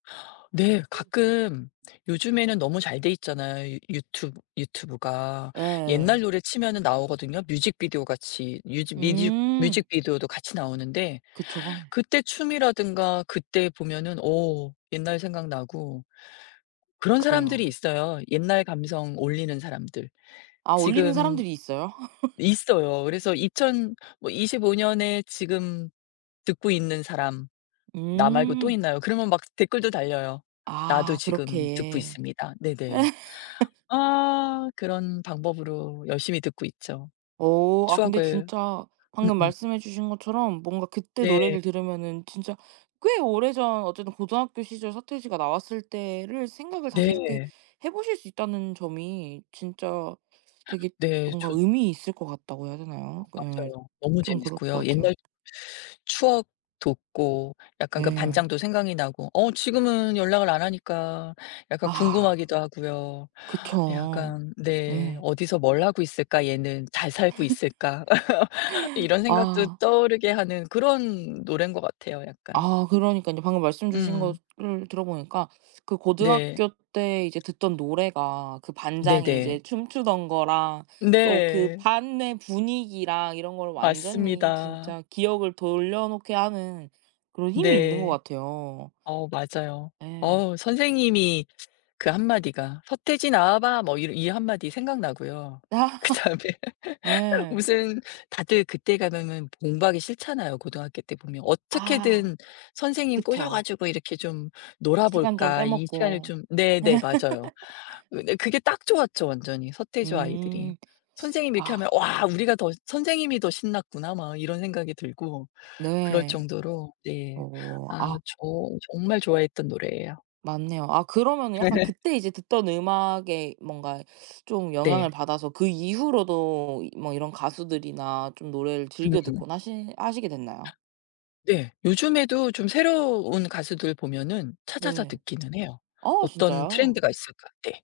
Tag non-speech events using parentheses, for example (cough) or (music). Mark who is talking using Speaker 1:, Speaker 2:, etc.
Speaker 1: 네.
Speaker 2: 음.
Speaker 1: 가끔 요즘에는 너무 잘 돼 있잖아요 유튜브 유튜브가. 옛날
Speaker 2: 예.
Speaker 1: 노래 치면은 나오거든요. 뮤직비디오같이 뮤즈 뮤직
Speaker 2: 음.
Speaker 1: 뮤직비디오도 같이 나오는데
Speaker 2: 그쵸.
Speaker 1: 그때 춤이라든가 그때 보면은 어 옛날 생각나고. 그런 사람들이
Speaker 2: 그래요.
Speaker 1: 있어요. 옛날 감성 올리는 사람들.
Speaker 2: 아 올리는
Speaker 1: 지금
Speaker 2: 사람들이 있어요? (laughs)
Speaker 1: 있어요. 그래서 "2,000 뭐 25 년에 지금 듣고 있는 사람 나 말고 또
Speaker 2: 음.
Speaker 1: 있나요?" 그러면 막 댓글도 달려요. "나도
Speaker 2: 아.
Speaker 1: 지금 듣고
Speaker 2: 그렇게.
Speaker 1: 있습니다." 네네.
Speaker 2: (laughs)
Speaker 1: 아. 그런 방법으로 열심히 듣고 있죠.
Speaker 2: 오. 아 근데
Speaker 1: 추억을
Speaker 2: 진짜 방금
Speaker 1: 음음.
Speaker 2: 말씀해 주신 것처럼 뭔가 그때
Speaker 1: 네.
Speaker 2: 노래를 들으면은 진짜 꽤 오래전 어쨌든 고등학교 시절 서태지가 나왔을 때를 생각을 다시 이렇게
Speaker 1: 네.
Speaker 2: 해 보실 수 있다는 점이 진짜
Speaker 1: (gasps)
Speaker 2: 되게
Speaker 1: 네.
Speaker 2: 뭔가
Speaker 1: 좋
Speaker 2: 의미 있을 것 같다고 해야
Speaker 1: 아
Speaker 2: 되나요? 예
Speaker 1: 맞아요. 너무
Speaker 2: 좀 그럴
Speaker 1: 재밌고요.
Speaker 2: 것 같아요.
Speaker 1: 옛날 추억 돋고 약간 그
Speaker 2: 네.
Speaker 1: 반장도 생각이 나고. 어 지금은 연락을 안 하니까 약간
Speaker 2: 아.
Speaker 1: 궁금하기도 하고요.
Speaker 2: 그쵸.
Speaker 1: 약간 네
Speaker 2: 예.
Speaker 1: '어디서 뭘 하고 있을까 얘는. 잘
Speaker 2: (laughs)
Speaker 1: 살고 있을까.' (laughs) 이런 생각도
Speaker 2: 아.
Speaker 1: 떠오르게 하는 그런 노래인 것 같아요 약간.
Speaker 2: 아 그러니깐요. 방금 말씀 주신
Speaker 1: 음.
Speaker 2: 거를 들어 보니까 그
Speaker 1: 네.
Speaker 2: 고등학교 때 이제 듣던 노래가 그 반장이
Speaker 1: 네네.
Speaker 2: 이제 춤추던 거랑 또 그
Speaker 1: 네.
Speaker 2: 반의 분위기랑 이런 거를 완전히
Speaker 1: 맞습니다.
Speaker 2: 진짜 기억을 돌려놓게 하는 그런 힘이 있는 것
Speaker 1: 네.
Speaker 2: 같아요.
Speaker 1: 어 맞아요.
Speaker 2: 예.
Speaker 1: 어우 선생님이 그 1 마디가 "서태지 나와 봐." 뭐 이 이 1 마디 생각나고요.
Speaker 2: (laughs)
Speaker 1: 그다음에 (laughs)
Speaker 2: 예.
Speaker 1: 무슨 다들 그때 가면은 공부하기 싫잖아요 고등학교 때 보면.
Speaker 2: 아.
Speaker 1: 어떻게든 선생님 꼬셔
Speaker 2: 그쵸.
Speaker 1: 가지고 이렇게 좀
Speaker 2: 시간 좀
Speaker 1: 놀아볼까
Speaker 2: 빼
Speaker 1: 이 시간을
Speaker 2: 먹고.
Speaker 1: 좀 네네. 맞아요.
Speaker 2: (laughs)
Speaker 1: 근데 그게 딱 좋았죠 완전히 서태지와 아이들이.
Speaker 2: 음.
Speaker 1: 선생님이 이렇게
Speaker 2: 아.
Speaker 1: 하면 와 우리가 더 선생님이 더 신났구나.' 막 이런 생각이 들고 그럴
Speaker 2: 네.
Speaker 1: 정도로 네
Speaker 2: 어.
Speaker 1: 아
Speaker 2: 아
Speaker 1: 저 정말 좋아했던 노래예요.
Speaker 2: 맞네요. 아 그러면은 약간
Speaker 1: (laughs)
Speaker 2: 그때 이제 듣던 음악에 뭔가 좀 영향을
Speaker 1: 네.
Speaker 2: 받아서 그 이후로도 뭐 이런 가수들이나 좀 노래를 즐겨
Speaker 1: 음음.
Speaker 2: 듣곤 하시 하시게 됐나요?
Speaker 1: (gasps) 네. 요즘에도 좀 새로운 가수들 보면은 찾아서
Speaker 2: 네.
Speaker 1: 듣기는 해요.
Speaker 2: 아
Speaker 1: '어떤
Speaker 2: 진짜요?
Speaker 1: 트렌드가 있을까.' 네.